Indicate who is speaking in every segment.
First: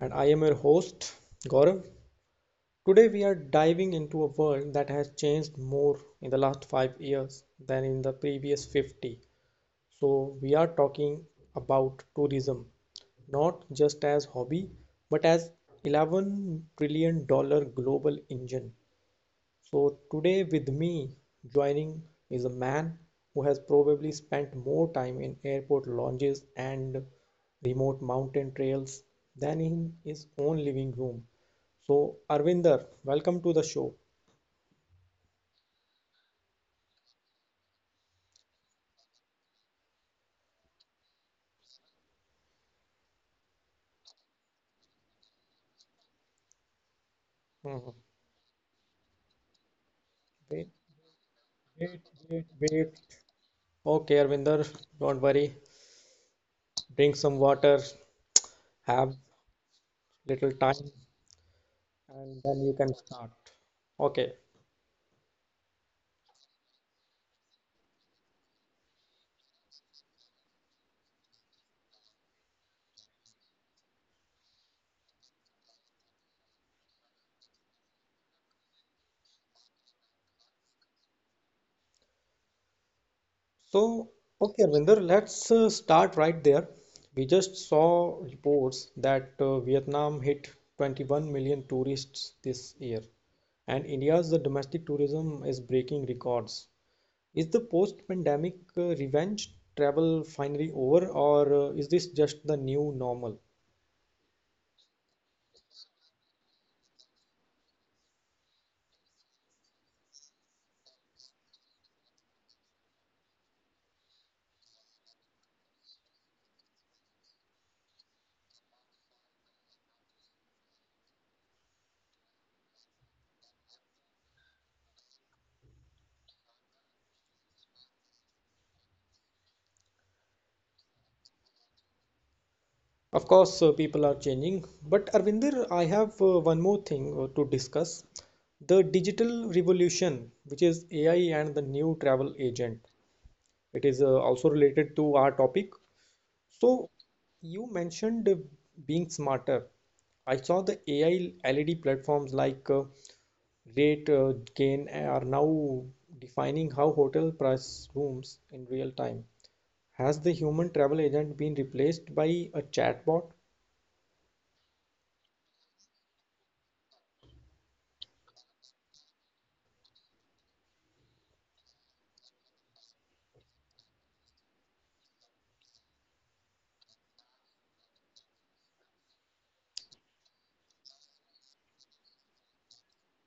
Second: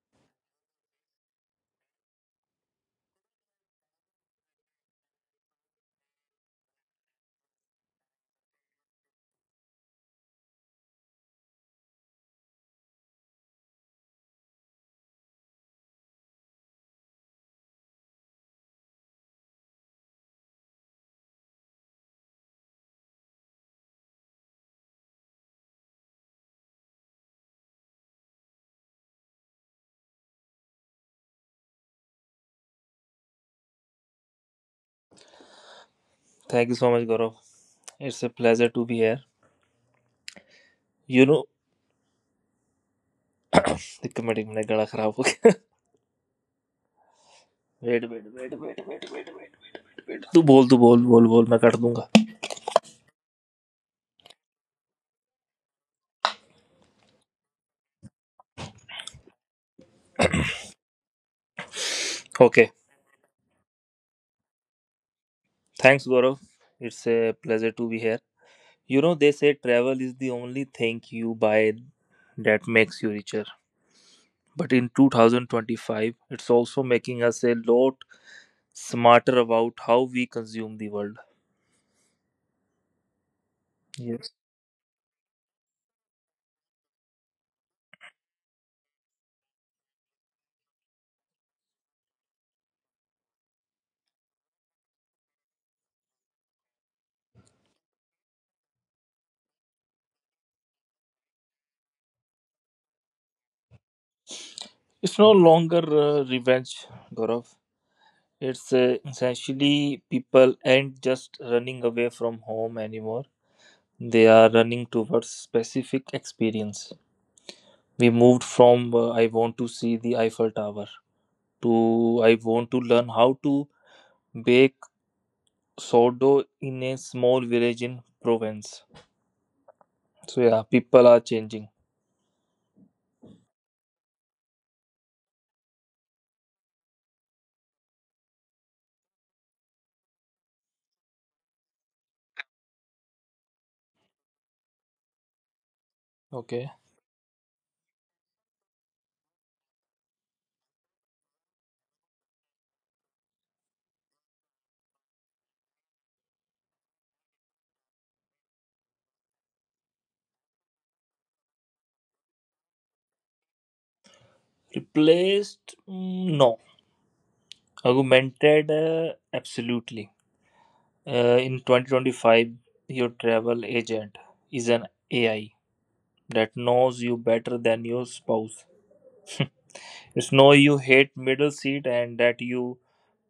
Speaker 1: And I am your host, Gaurav. Today, we are diving into a world that has changed more in the last 5 years than in the previous 50. So, we are talking about tourism, not just as hobby, but as $11 trillion global engine. So, today with me joining is a man who has probably spent more time in airport lounges and remote mountain trails than in his own living room. So, Arvinder, welcome to the show.
Speaker 2: Thank you so much, Gaurav. It's a pleasure to be here. You know, एक minute मेरा गला खराब हो गया wait
Speaker 1: Mhm.
Speaker 2: Wait wait wait wait wait wait wait तू
Speaker 1: Wait,
Speaker 2: बोल बोल बोल मैं कट दूंगा
Speaker 1: wait, wait, wait. Okay, Arvinder, don't worry. Drink some water, have little time, and
Speaker 2: okay
Speaker 1: then you can start. Okay.
Speaker 2: Thanks Gaurav it's a pleasure to be here you know they say travel is the only thing you buy that makes you richer. But in 2025, it's also making us a lot smarter about how we consume the world.
Speaker 1: So,
Speaker 2: Yes.
Speaker 1: okay, Arvinder, let's start right there. We just saw reports that Vietnam hit 21 million tourists this year, and India's domestic tourism is breaking records. Is the post-pandemic revenge travel finally over, or is this just the new normal?
Speaker 2: It's no longer revenge, Gaurav. It's essentially people aren't just running away from home anymore. They are running towards specific experience. We moved from I want to see the Eiffel Tower to I want to learn how to bake sourdough in a small village in Provence. So yeah, people are changing.
Speaker 1: Of course, people are changing, but Arvinder, I have one more thing to discuss. The digital revolution, which is AI and the new travel agent. It is also related to our topic.
Speaker 2: Okay.
Speaker 1: So, you mentioned being smarter. I saw the AI LED platforms like Rate, Gain are now defining how hotel price rooms in real time. Has the human travel agent been replaced by a chatbot?
Speaker 2: Replaced? Mm, no. Augmented? Absolutely. In 2025, your travel agent is an AI that knows you better than your spouse. It's know you hate middle seat and that you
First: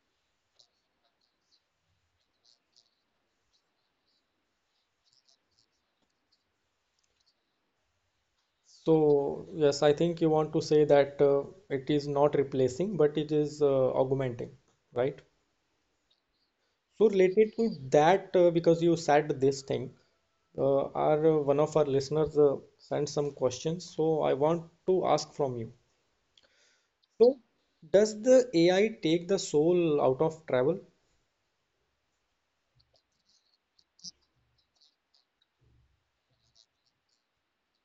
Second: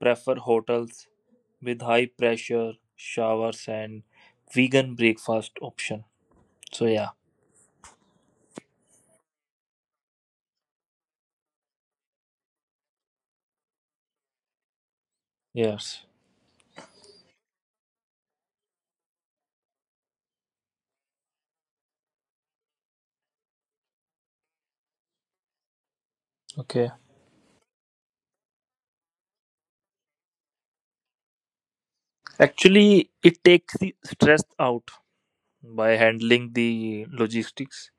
Speaker 2: prefer hotels with high pressure showers and vegan breakfast option. So yeah,
Speaker 1: So, yes, I think you want to say that it is not replacing, but it is augmenting, right?
Speaker 2: yes.
Speaker 1: So related to that, because you said this thing, our one of our listeners sent some questions. So I want to ask from you.
Speaker 2: Okay.
Speaker 1: So does the AI take the soul out of travel?
Speaker 2: Actually, it takes the stress out by handling the logistics,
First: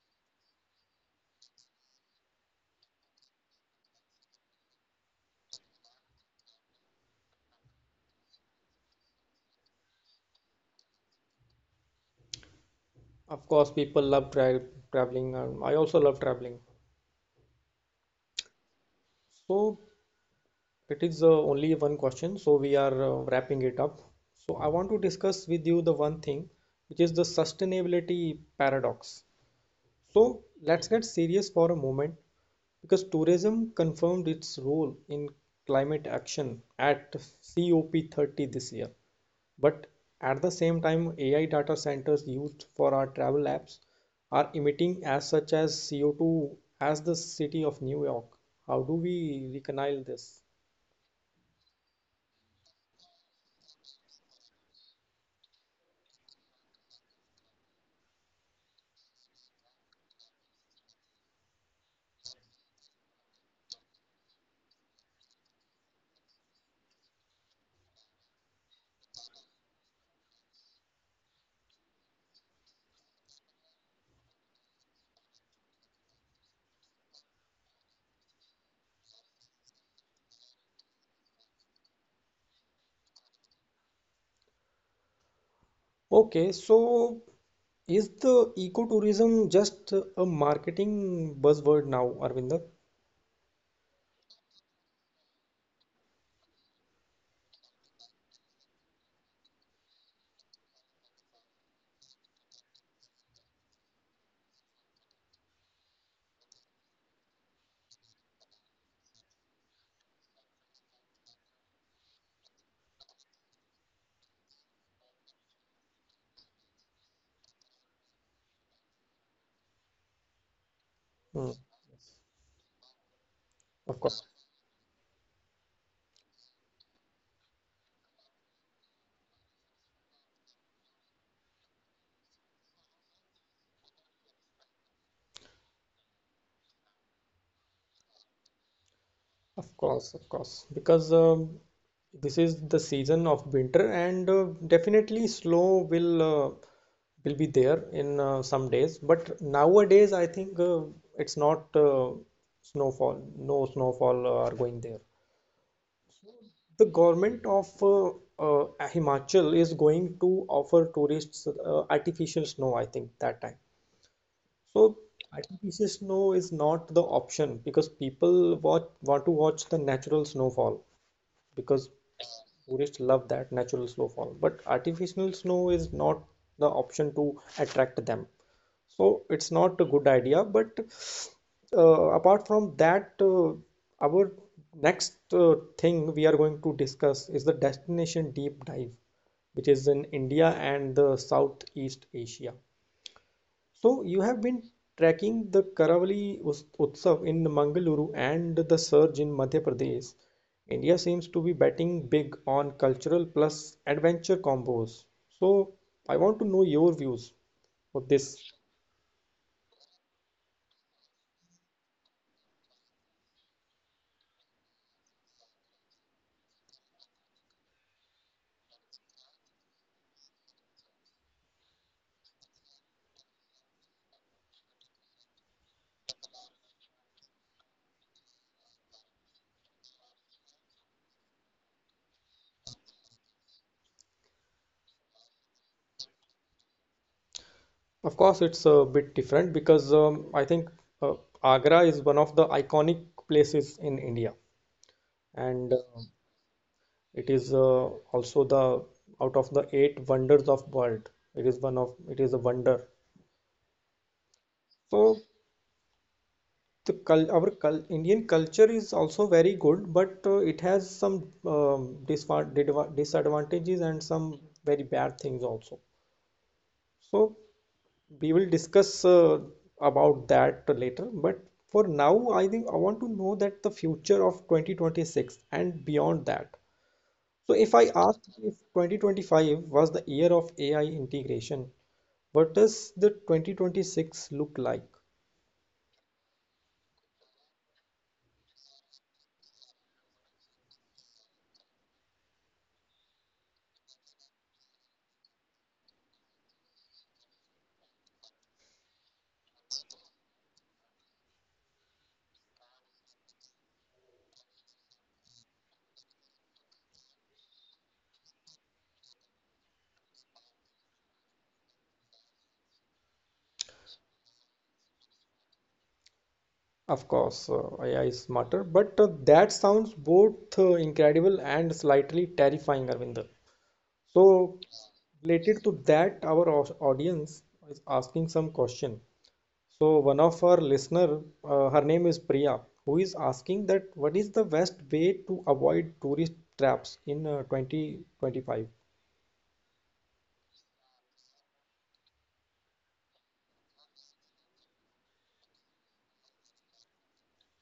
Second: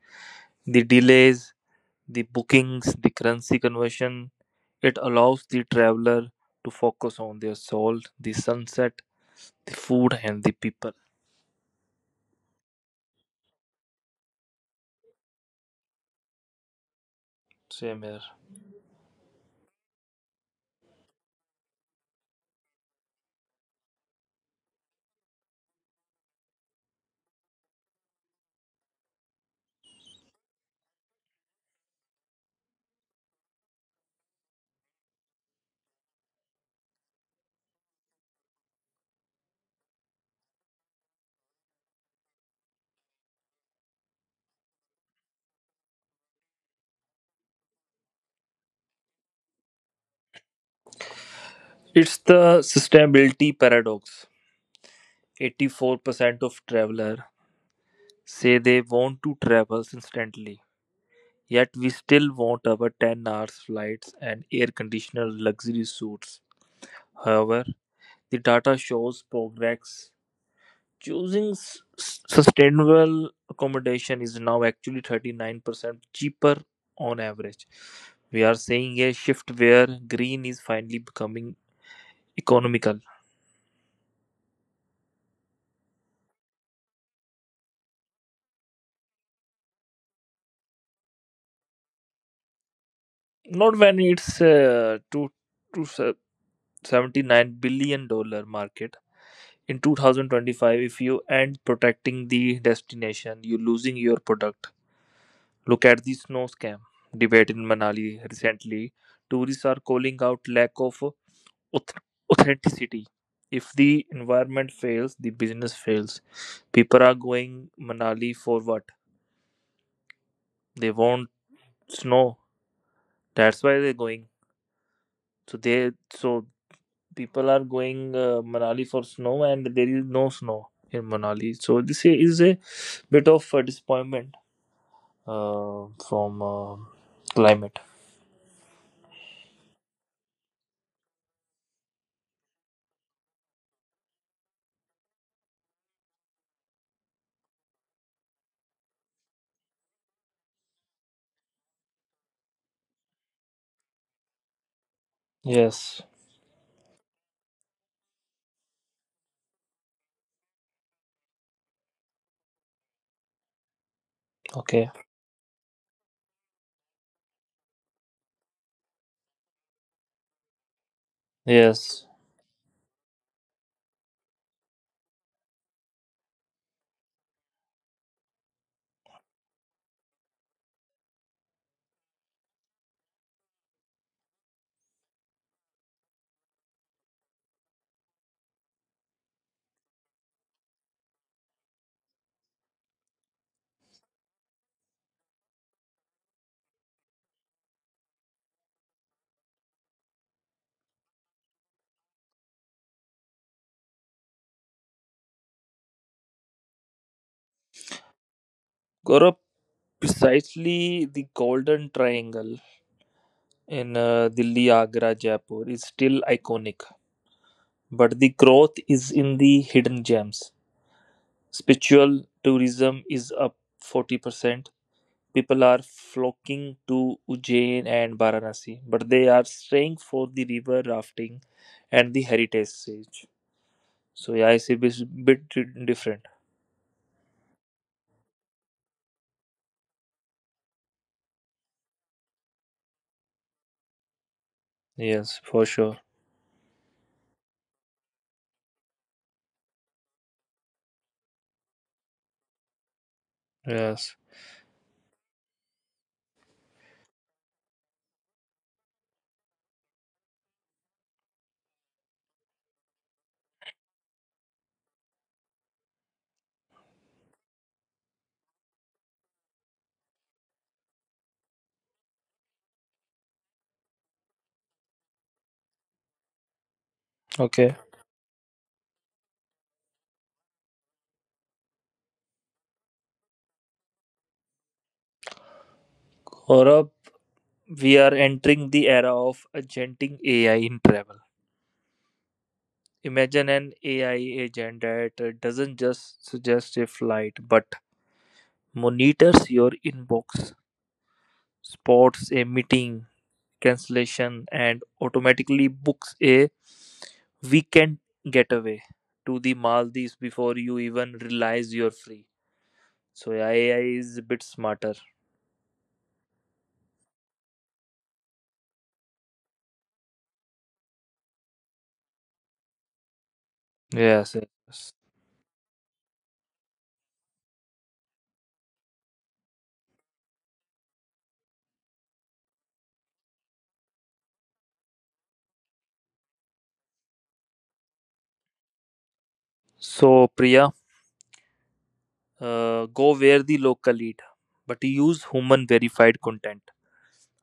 Speaker 2: the delays, the bookings, the currency conversion. It allows the traveler to focus on their soul, the sunset, the food, and the people.
Speaker 1: Of course, people love traveling. I also love traveling.
Speaker 2: Same here.
Speaker 1: So it is only one question. So we are wrapping it up. So I want to discuss with you the one thing, which is the sustainability paradox. So let's get serious for a moment because tourism confirmed its role in climate action at COP30 this year. But at the same time, AI data centers used for our travel apps are emitting as such as CO2 as the city of New York. How do we reconcile this?
Speaker 2: It's the sustainability paradox. 84% of travelers say they want to travel instantly, yet we still want our 10 hours flights and air conditioned luxury suites. However, the data shows progress. Choosing sustainable accommodation is now actually 39% cheaper on average. We are seeing a shift where green is finally becoming economical.
Speaker 1: Okay, so is the ecotourism just a marketing buzzword now, Arvinder?
Speaker 2: Not when it's two two seventy nine billion dollar market in 2025. If you end protecting the destination, you losing your product. Look at the snow scam debate in Manali recently. Tourists are calling out lack of auth- authenticity. If the environment fails, the business fails. People are going Manali for what they want.
Speaker 1: Hmm,
Speaker 2: Snow. That's why
Speaker 1: of
Speaker 2: they're
Speaker 1: course.
Speaker 2: going. So they so people are going Manali for snow, and there is no snow in Manali. So this is a bit of a disappointment from climate.
Speaker 1: Of course, of course, because this is the season of winter, and definitely snow will will be there in some days. But nowadays, I think it's not snowfall. No snowfall are going there.
Speaker 2: Yes.
Speaker 1: The government of uh, Himachal is going to offer tourists artificial snow. I think that time. So
Speaker 2: Okay.
Speaker 1: artificial snow is not the option because people want to watch the natural snowfall, because
Speaker 2: Yes.
Speaker 1: tourists love that natural snowfall, but artificial snow is not the option to attract them. So it's not a good idea. But apart from that, our next thing we are going to discuss is the destination deep dive, which is in India and the Southeast Asia. So you have been tracking the Karavali Utsav in Mangaluru and the surge in Madhya Pradesh. India seems to be betting big on cultural plus adventure combos. So I want to know your views of this.
Speaker 2: Gaurav, precisely the Golden Triangle in Delhi, Agra, Jaipur is still iconic, but the growth is in the hidden gems. Spiritual tourism is up 40%. People are flocking to Ujjain and Varanasi, but they are staying for the river rafting and the heritage siege. So yeah, it's a bit different.
Speaker 1: Of course, it's a bit different because I think uh, Agra is one of the iconic places in India,
Speaker 2: Yes,
Speaker 1: and
Speaker 2: for sure.
Speaker 1: it is also the out of the eight wonders of world. It is one of it is a wonder.
Speaker 2: Yes.
Speaker 1: So the cul our cul Indian culture is also very good, but it has some um, disadvantages and some very bad things also. So we will discuss about that later. But for now, I think I want to know that the future of 2026 and beyond that. So if I
Speaker 2: Okay.
Speaker 1: ask if 2025 was the year of AI integration, what does the 2026 look like?
Speaker 2: Gaurav, we are entering the era of agenting AI in travel. Imagine an AI agent that doesn't just suggest a flight but monitors your inbox, spots a meeting, cancellation and automatically books a weekend getaway to the Maldives before you even realize you're free. So yeah, AI is a bit smarter.
Speaker 1: Of course, AI is smarter, but that sounds both incredible and slightly terrifying, Arvinder.
Speaker 2: Yes.
Speaker 1: So,
Speaker 2: Yes.
Speaker 1: related to that, our audience is asking some question. So, one of our listener, her name is Priya, who is asking that what is the best way to avoid tourist traps in 2025?
Speaker 2: So Priya, go where the local eat, but use human verified content.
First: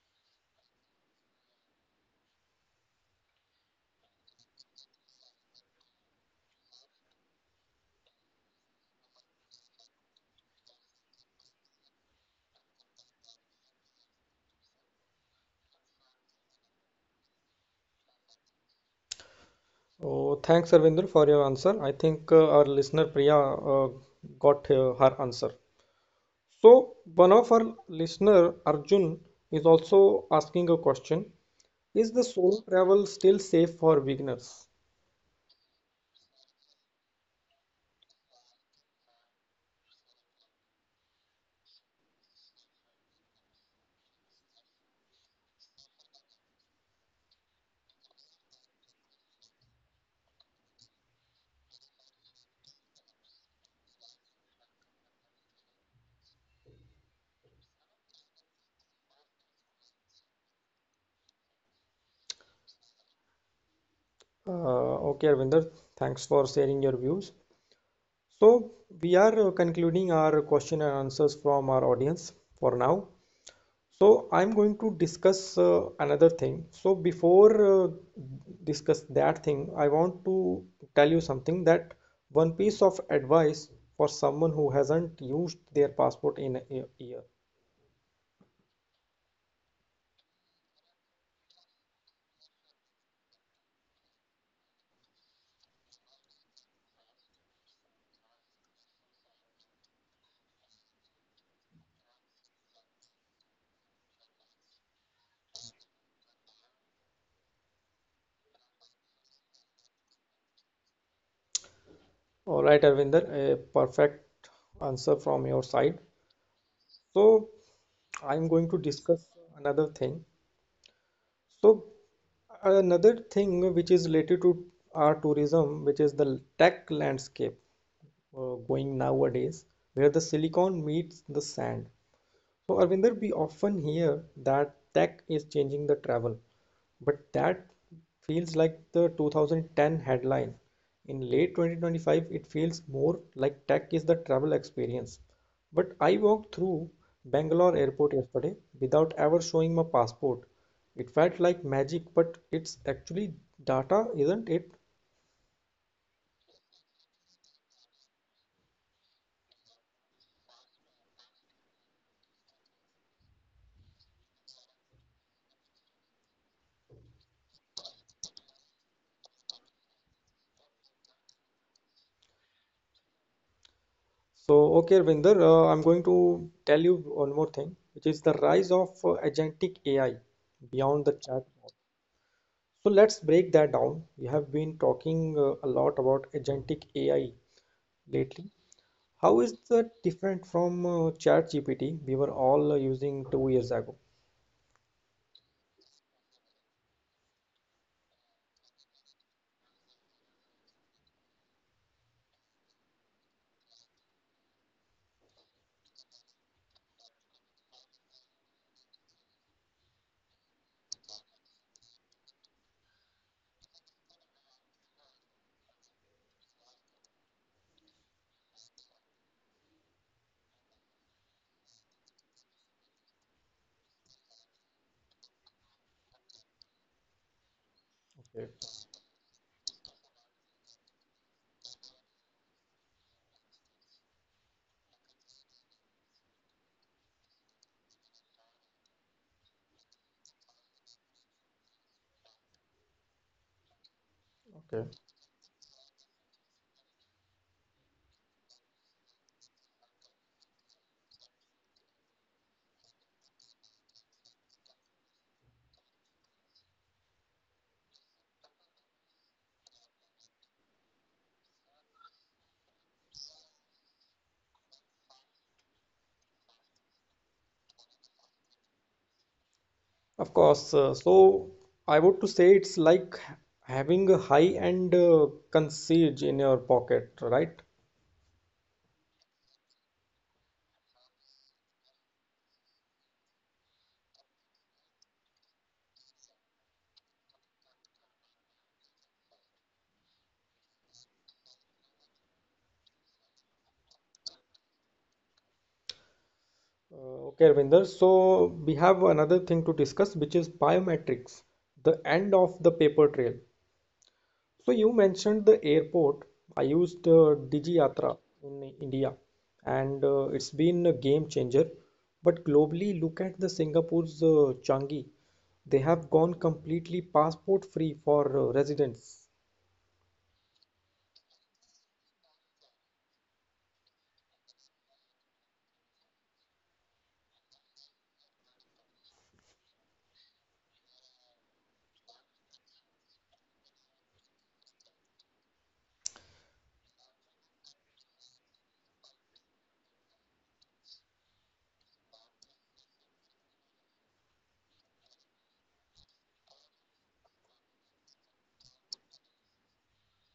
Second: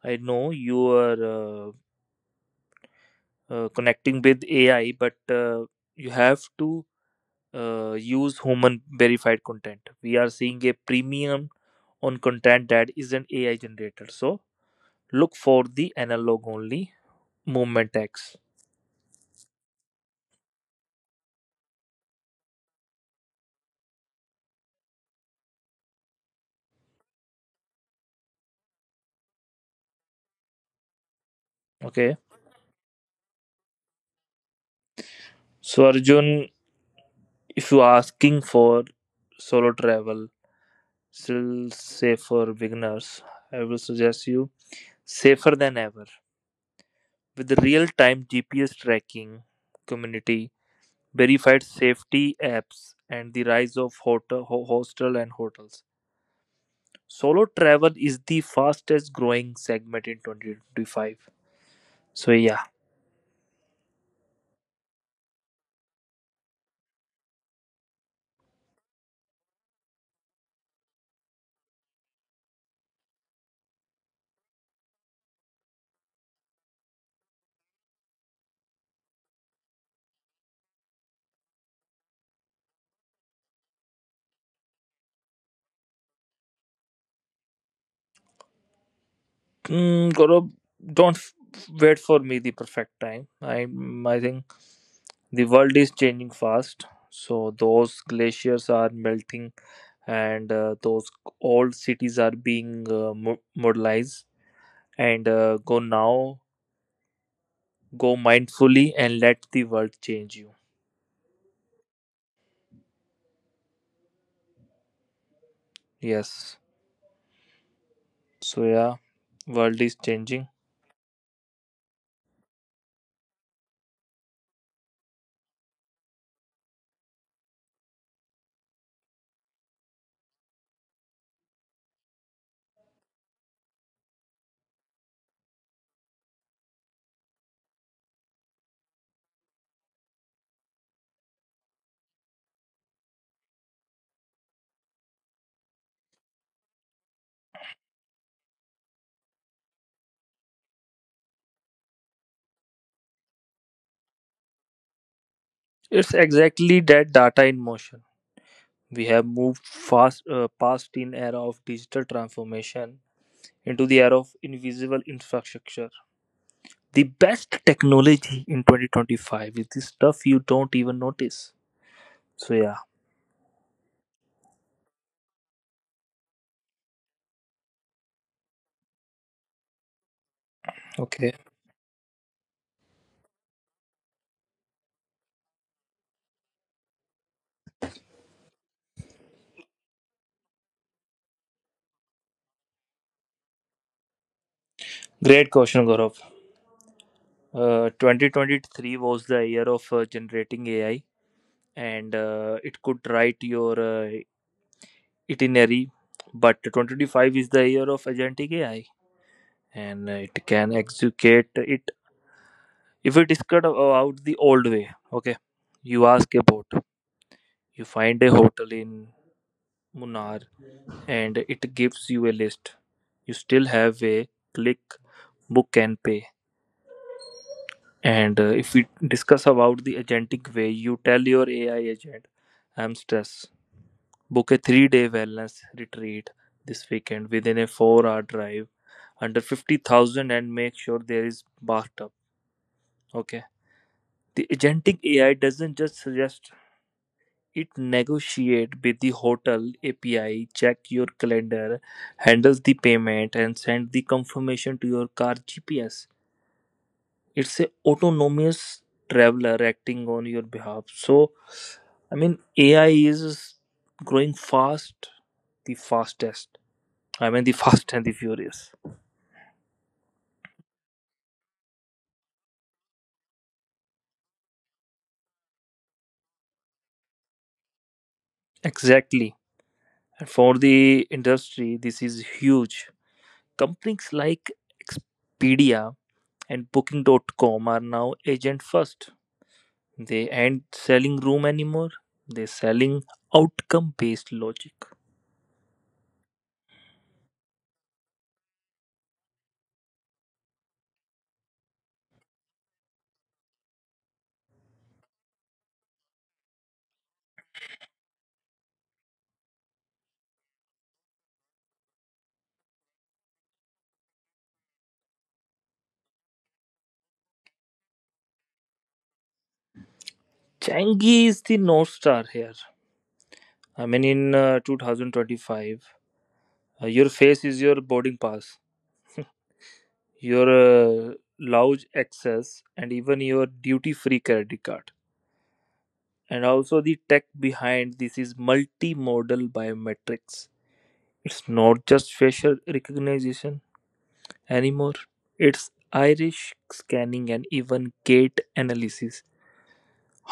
Speaker 2: I know you are connecting with AI, but you have to use human verified content. We are seeing a premium on content that is an AI generator. So look for the analog only movement tags.
Speaker 1: So, thanks, Arvinder, for your answer. I think our listener Priya got her answer. So, one of our listener, Arjun, is also asking a question. Is
Speaker 2: Okay.
Speaker 1: the solo travel still safe for beginners?
Speaker 2: So Arjun, if you are asking for solo travel, still safe for beginners, I will suggest you safer than ever with real time GPS tracking community, verified safety apps, and the rise of hotel, hostel and hotels. Solo travel is the fastest growing segment in 2025. So yeah,
Speaker 1: Okay, Arvinder, thanks for sharing your views. So, we are concluding our question and answers from our audience for now. So, I'm going to discuss another thing. So, before uh, discuss that thing, I want to tell you something that one piece of advice for someone who hasn't used their passport in a year.
Speaker 2: Gaurav, don't wait for me the perfect time. I think the world is changing fast. So those glaciers are melting, and those old cities are being modernized. And go now, go mindfully, and let the world change you.
Speaker 1: All right, Arvinder, a perfect answer from your side.
Speaker 2: Yes.
Speaker 1: So, I'm
Speaker 2: So
Speaker 1: going to
Speaker 2: yeah,
Speaker 1: discuss
Speaker 2: world
Speaker 1: another
Speaker 2: is
Speaker 1: thing.
Speaker 2: changing.
Speaker 1: So, another thing which is related to our tourism, which is the tech landscape going nowadays, where the silicon meets the sand. So, Arvinder, we often hear that tech is changing the travel, but that feels like the 2010 headline. In late 2025, it feels more like tech is the travel experience. But I walked through Bangalore airport yesterday without ever showing my passport. It felt like magic, but it's actually data, isn't it?
Speaker 2: It's exactly that data in motion. We have moved fast past in era of digital transformation into the era of invisible infrastructure. The best technology in 2025 is the stuff you don't even notice. So yeah,
Speaker 1: So, okay, Arvinder, I'm going to tell you one more thing, which is the rise of agentic AI beyond the
Speaker 2: okay.
Speaker 1: chat. So let's break that down. We have been talking a lot about agentic AI lately. How is that different from ChatGPT we were all using 2 years ago?
Speaker 2: Great question, Gaurav. 2023 was the year of generating AI, and it could write your itinerary. But 2025 is the year of agentic AI, and it can execute it. If we discuss about the old way, okay, you ask about, you find a hotel in Munnar and it gives you a list. You still have a click, book, and pay. And
Speaker 1: Okay.
Speaker 2: if we discuss about the agentic way, you tell your AI agent, I'm stressed. Book a 3-day wellness retreat this weekend within a 4-hour drive under 50,000 and make sure there is bathtub. Okay. The
Speaker 1: Okay.
Speaker 2: agentic AI doesn't just suggest. It negotiates with the hotel API, check your calendar, handles the payment, and send the confirmation to your car GPS. It's a autonomous traveler acting on your behalf. So, I mean, AI is growing fast, the fastest. I mean, the fast and the furious.
Speaker 1: Of course. So I would to say it's like having a high-end concierge in your pocket, right?
Speaker 2: Exactly. And for the industry, this is huge. Companies like Expedia and Booking.com are now agent first. They ain't selling room anymore. They're selling outcome-based logic.
Speaker 1: Okay, Ravinder. So we have another thing to discuss, which is biometrics, the end of the paper trail. So you mentioned the airport. I used DigiYatra in India, and it's been a game changer. But globally, look at the Singapore's Changi. They have gone completely passport free for residents.
Speaker 2: Changi is the North Star here. I mean, in 2025, your face is your boarding pass, your lounge access, and even your duty free credit card. And also, the tech behind this is multimodal biometrics. It's not just facial recognition anymore, it's iris scanning and even gait analysis.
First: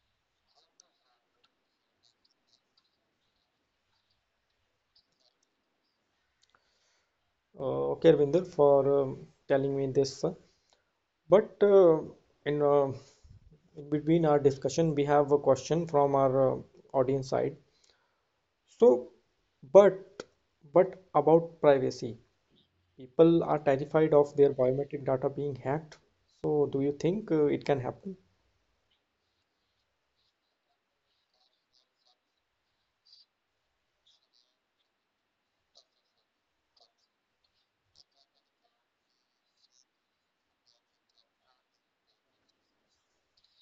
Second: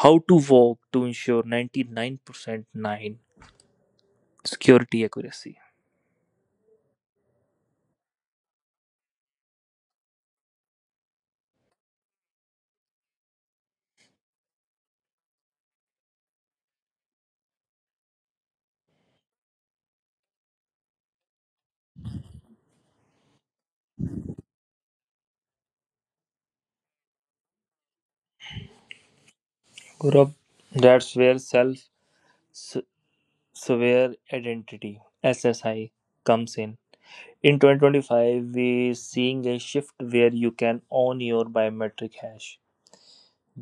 Speaker 2: How to walk to ensure 99.9 security accuracy.
Speaker 1: Okay, Ravinder, for telling me this. But in uh, in between our discussion, we have a question from our audience side. So, but but about privacy. People are terrified of their biometric data being hacked. So, do you think it can happen?
Speaker 2: Gaurav, that's where self aware identity SSI comes in. In 2025, we're seeing a shift where you can own your biometric hash.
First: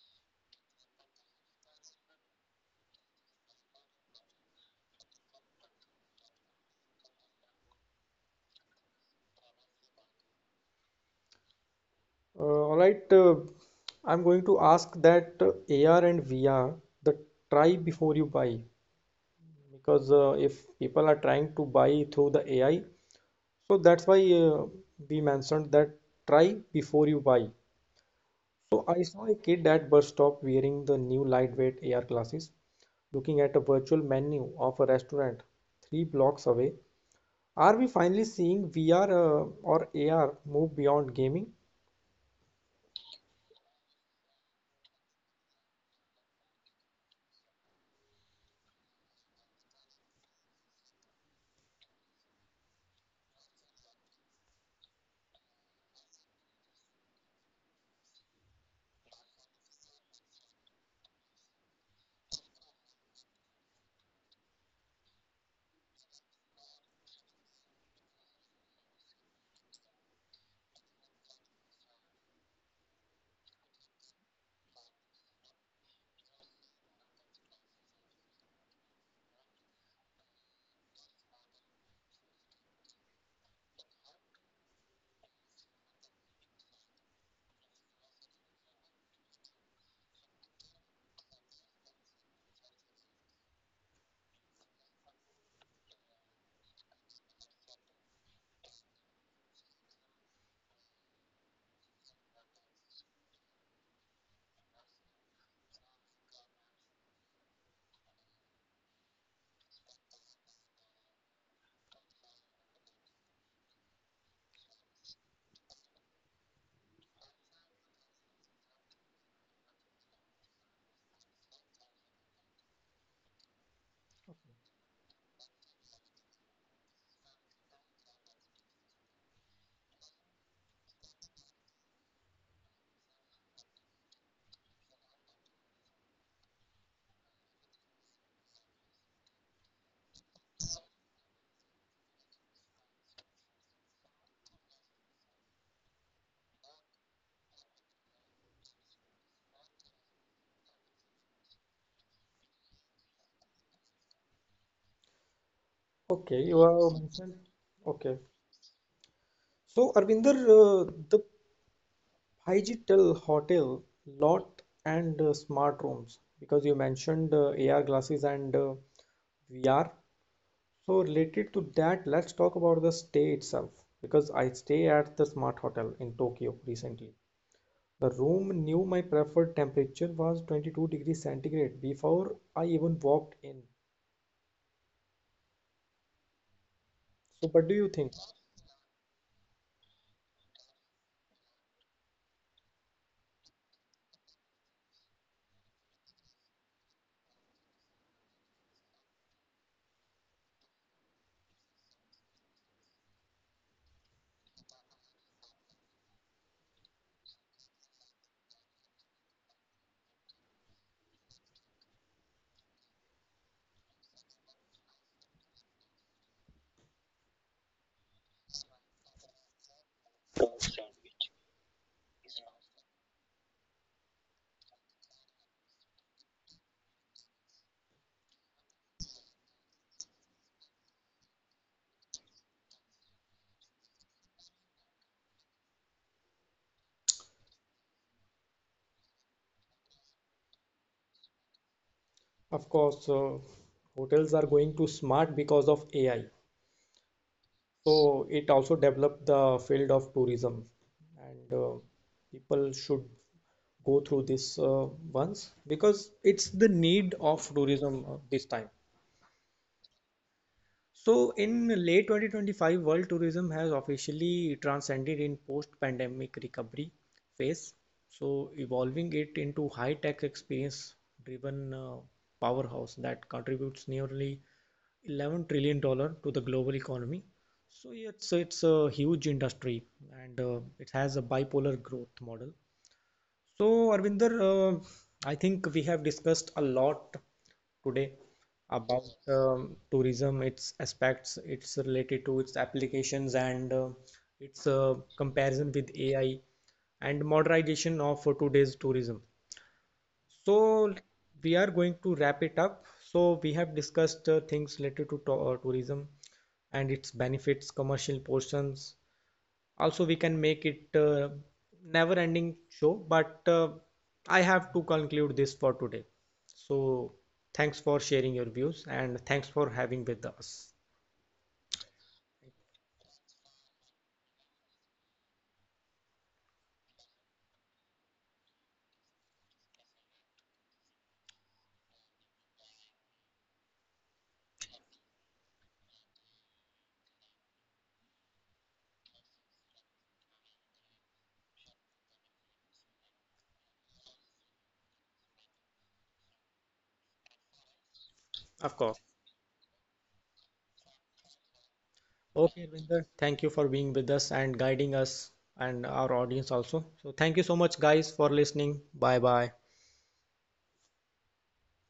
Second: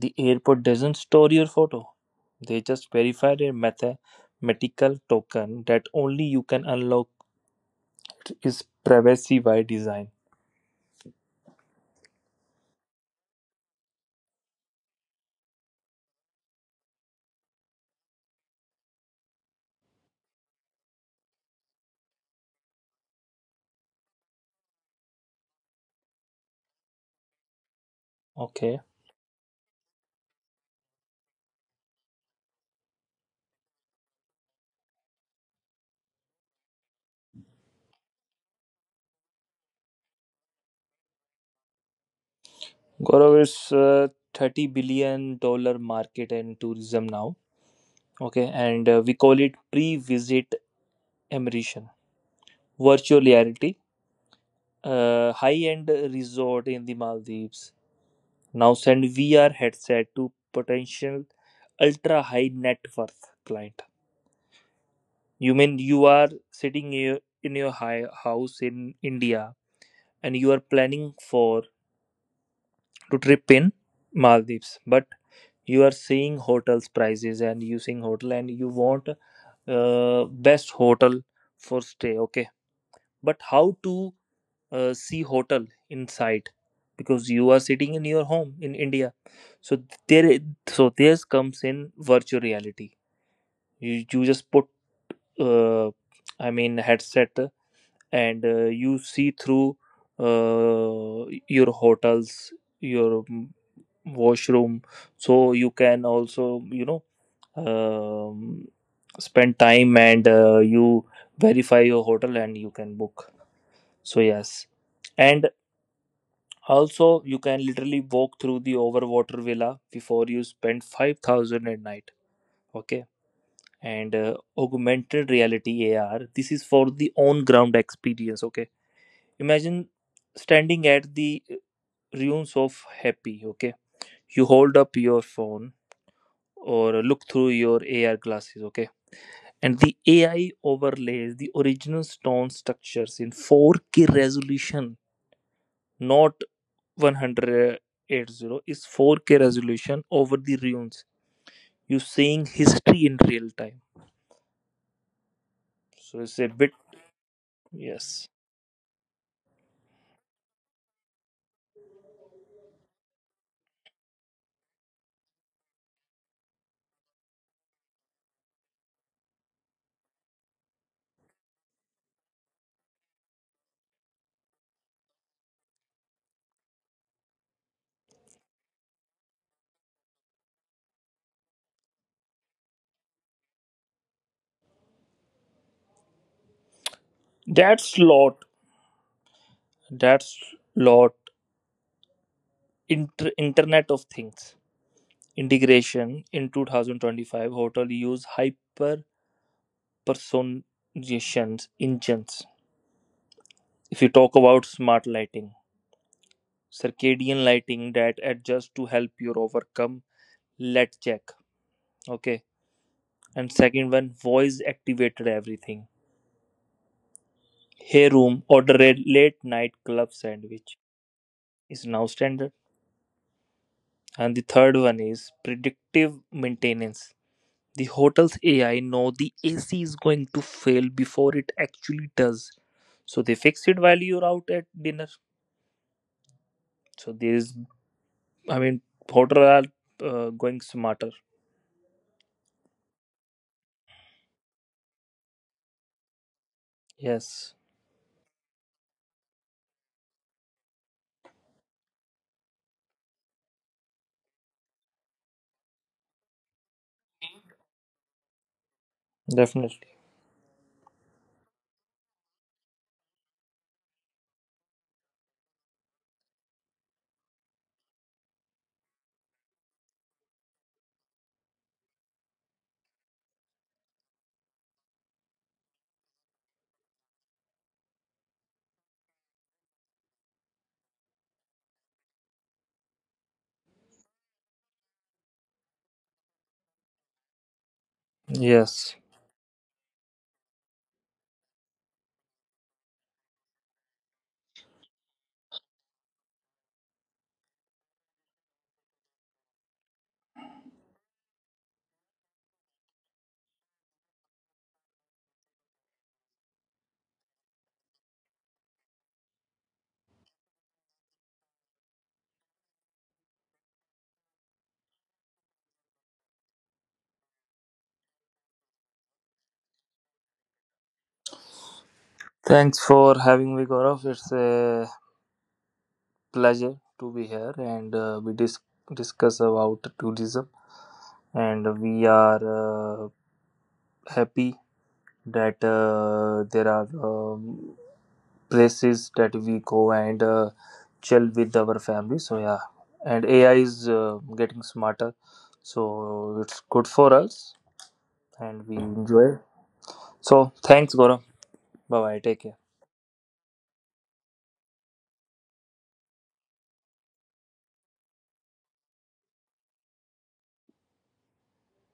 Speaker 2: The airport doesn't store your photo, they just verify a mathematical token that only you can unlock. It is privacy by design.
Speaker 1: All right, I'm going to ask that AR and VR, the try before you buy, because if people are trying to buy through the AI, so that's why we mentioned that try before you buy.
Speaker 2: Okay.
Speaker 1: So, I saw a kid at bus stop wearing the new lightweight AR glasses, looking at a virtual menu of a restaurant three blocks away. Are we finally seeing VR or AR move beyond gaming?
Speaker 2: Gaurav, it's a $30 billion market in tourism now. Okay, and we call it pre-visit immersion, virtual reality, high-end resort in the Maldives. Now send VR headset to potential ultra-high net worth client. You mean you are sitting here in your high house in India and you are planning for to trip in Maldives, but you are seeing hotels prices and using hotel and you want best hotel for stay. Okay, but how to see hotel inside, because you are sitting in your home in India, so there so this comes in virtual reality. You just put uh, I mean headset and you see through uh, your hotels, your washroom. So you can also um, spend time and you verify your hotel and you can book. So yes. And also, you can literally walk through the overwater villa before you spend 5,000 at night. Okay. And augmented reality, AR, this is for the on ground experience. Okay, imagine standing at the ruins of happy. Okay, you hold up your phone or look through your AR glasses, okay? And the AI overlays the original stone structures in 4K resolution, not 180, is 4K resolution over the ruins. You're seeing history in real time. So it's
Speaker 1: Okay,
Speaker 2: a
Speaker 1: you
Speaker 2: bit,
Speaker 1: have mentioned. Okay.
Speaker 2: yes.
Speaker 1: So, Arvinder, the digital hotel lot and smart rooms, because you mentioned AR glasses and VR. So, related to that, let's talk about the stay itself, because I stay at the smart hotel in Tokyo recently. The room knew my preferred temperature was 22 degrees centigrade before I even walked in. So, what do you
Speaker 2: That's
Speaker 1: think?
Speaker 2: lot, that's lot. Internet of Things integration in 2025, hotel use hyper personalizations engines. If you talk about smart lighting, circadian lighting that adjusts to help you overcome let check. Okay. And second one, voice activated everything. Hey room order a late night club sandwich is now standard. And the third one is predictive maintenance. The hotel's AI know the AC is going to fail before it actually does. So they fix it while you're out at dinner. So there is I mean hotel are going smarter.
Speaker 1: Of course, hotels are going to smart because of AI.
Speaker 2: Yes.
Speaker 1: So, it also developed the field of tourism, and people should go through this once because it's the need of tourism this time.
Speaker 2: Definitely.
Speaker 1: So, in late 2025, world tourism has officially transcended in post-pandemic recovery phase. So, evolving it into high-tech experience-driven powerhouse that contributes nearly $11 trillion to the global economy. So yeah, it's a huge industry, and it has a bipolar growth model. So Arvinder, I think we have discussed a lot today
Speaker 2: Yes.
Speaker 1: about tourism, its aspects, it's related to its applications, and its comparison with AI and modernization of today's tourism. So we are going to wrap it up. So we have discussed things related to tourism and its benefits, commercial portions. Also, we can make it never-ending show, but I have to conclude this for today. So thanks for sharing your views and thanks for having with us.
Speaker 2: Thanks for having me, Gaurav. It's a pleasure to be here and we discuss about tourism. And we are happy that there are places that we go and chill with our family. So, yeah. And AI is getting smarter. So, it's good for us and we
Speaker 1: Of course.
Speaker 2: enjoy. So, thanks, Gaurav. Bye bye. Take care.
Speaker 1: Okay, Arvinder, thank you for being with us and guiding us and our audience also. So thank you so much, guys, for listening. Bye bye.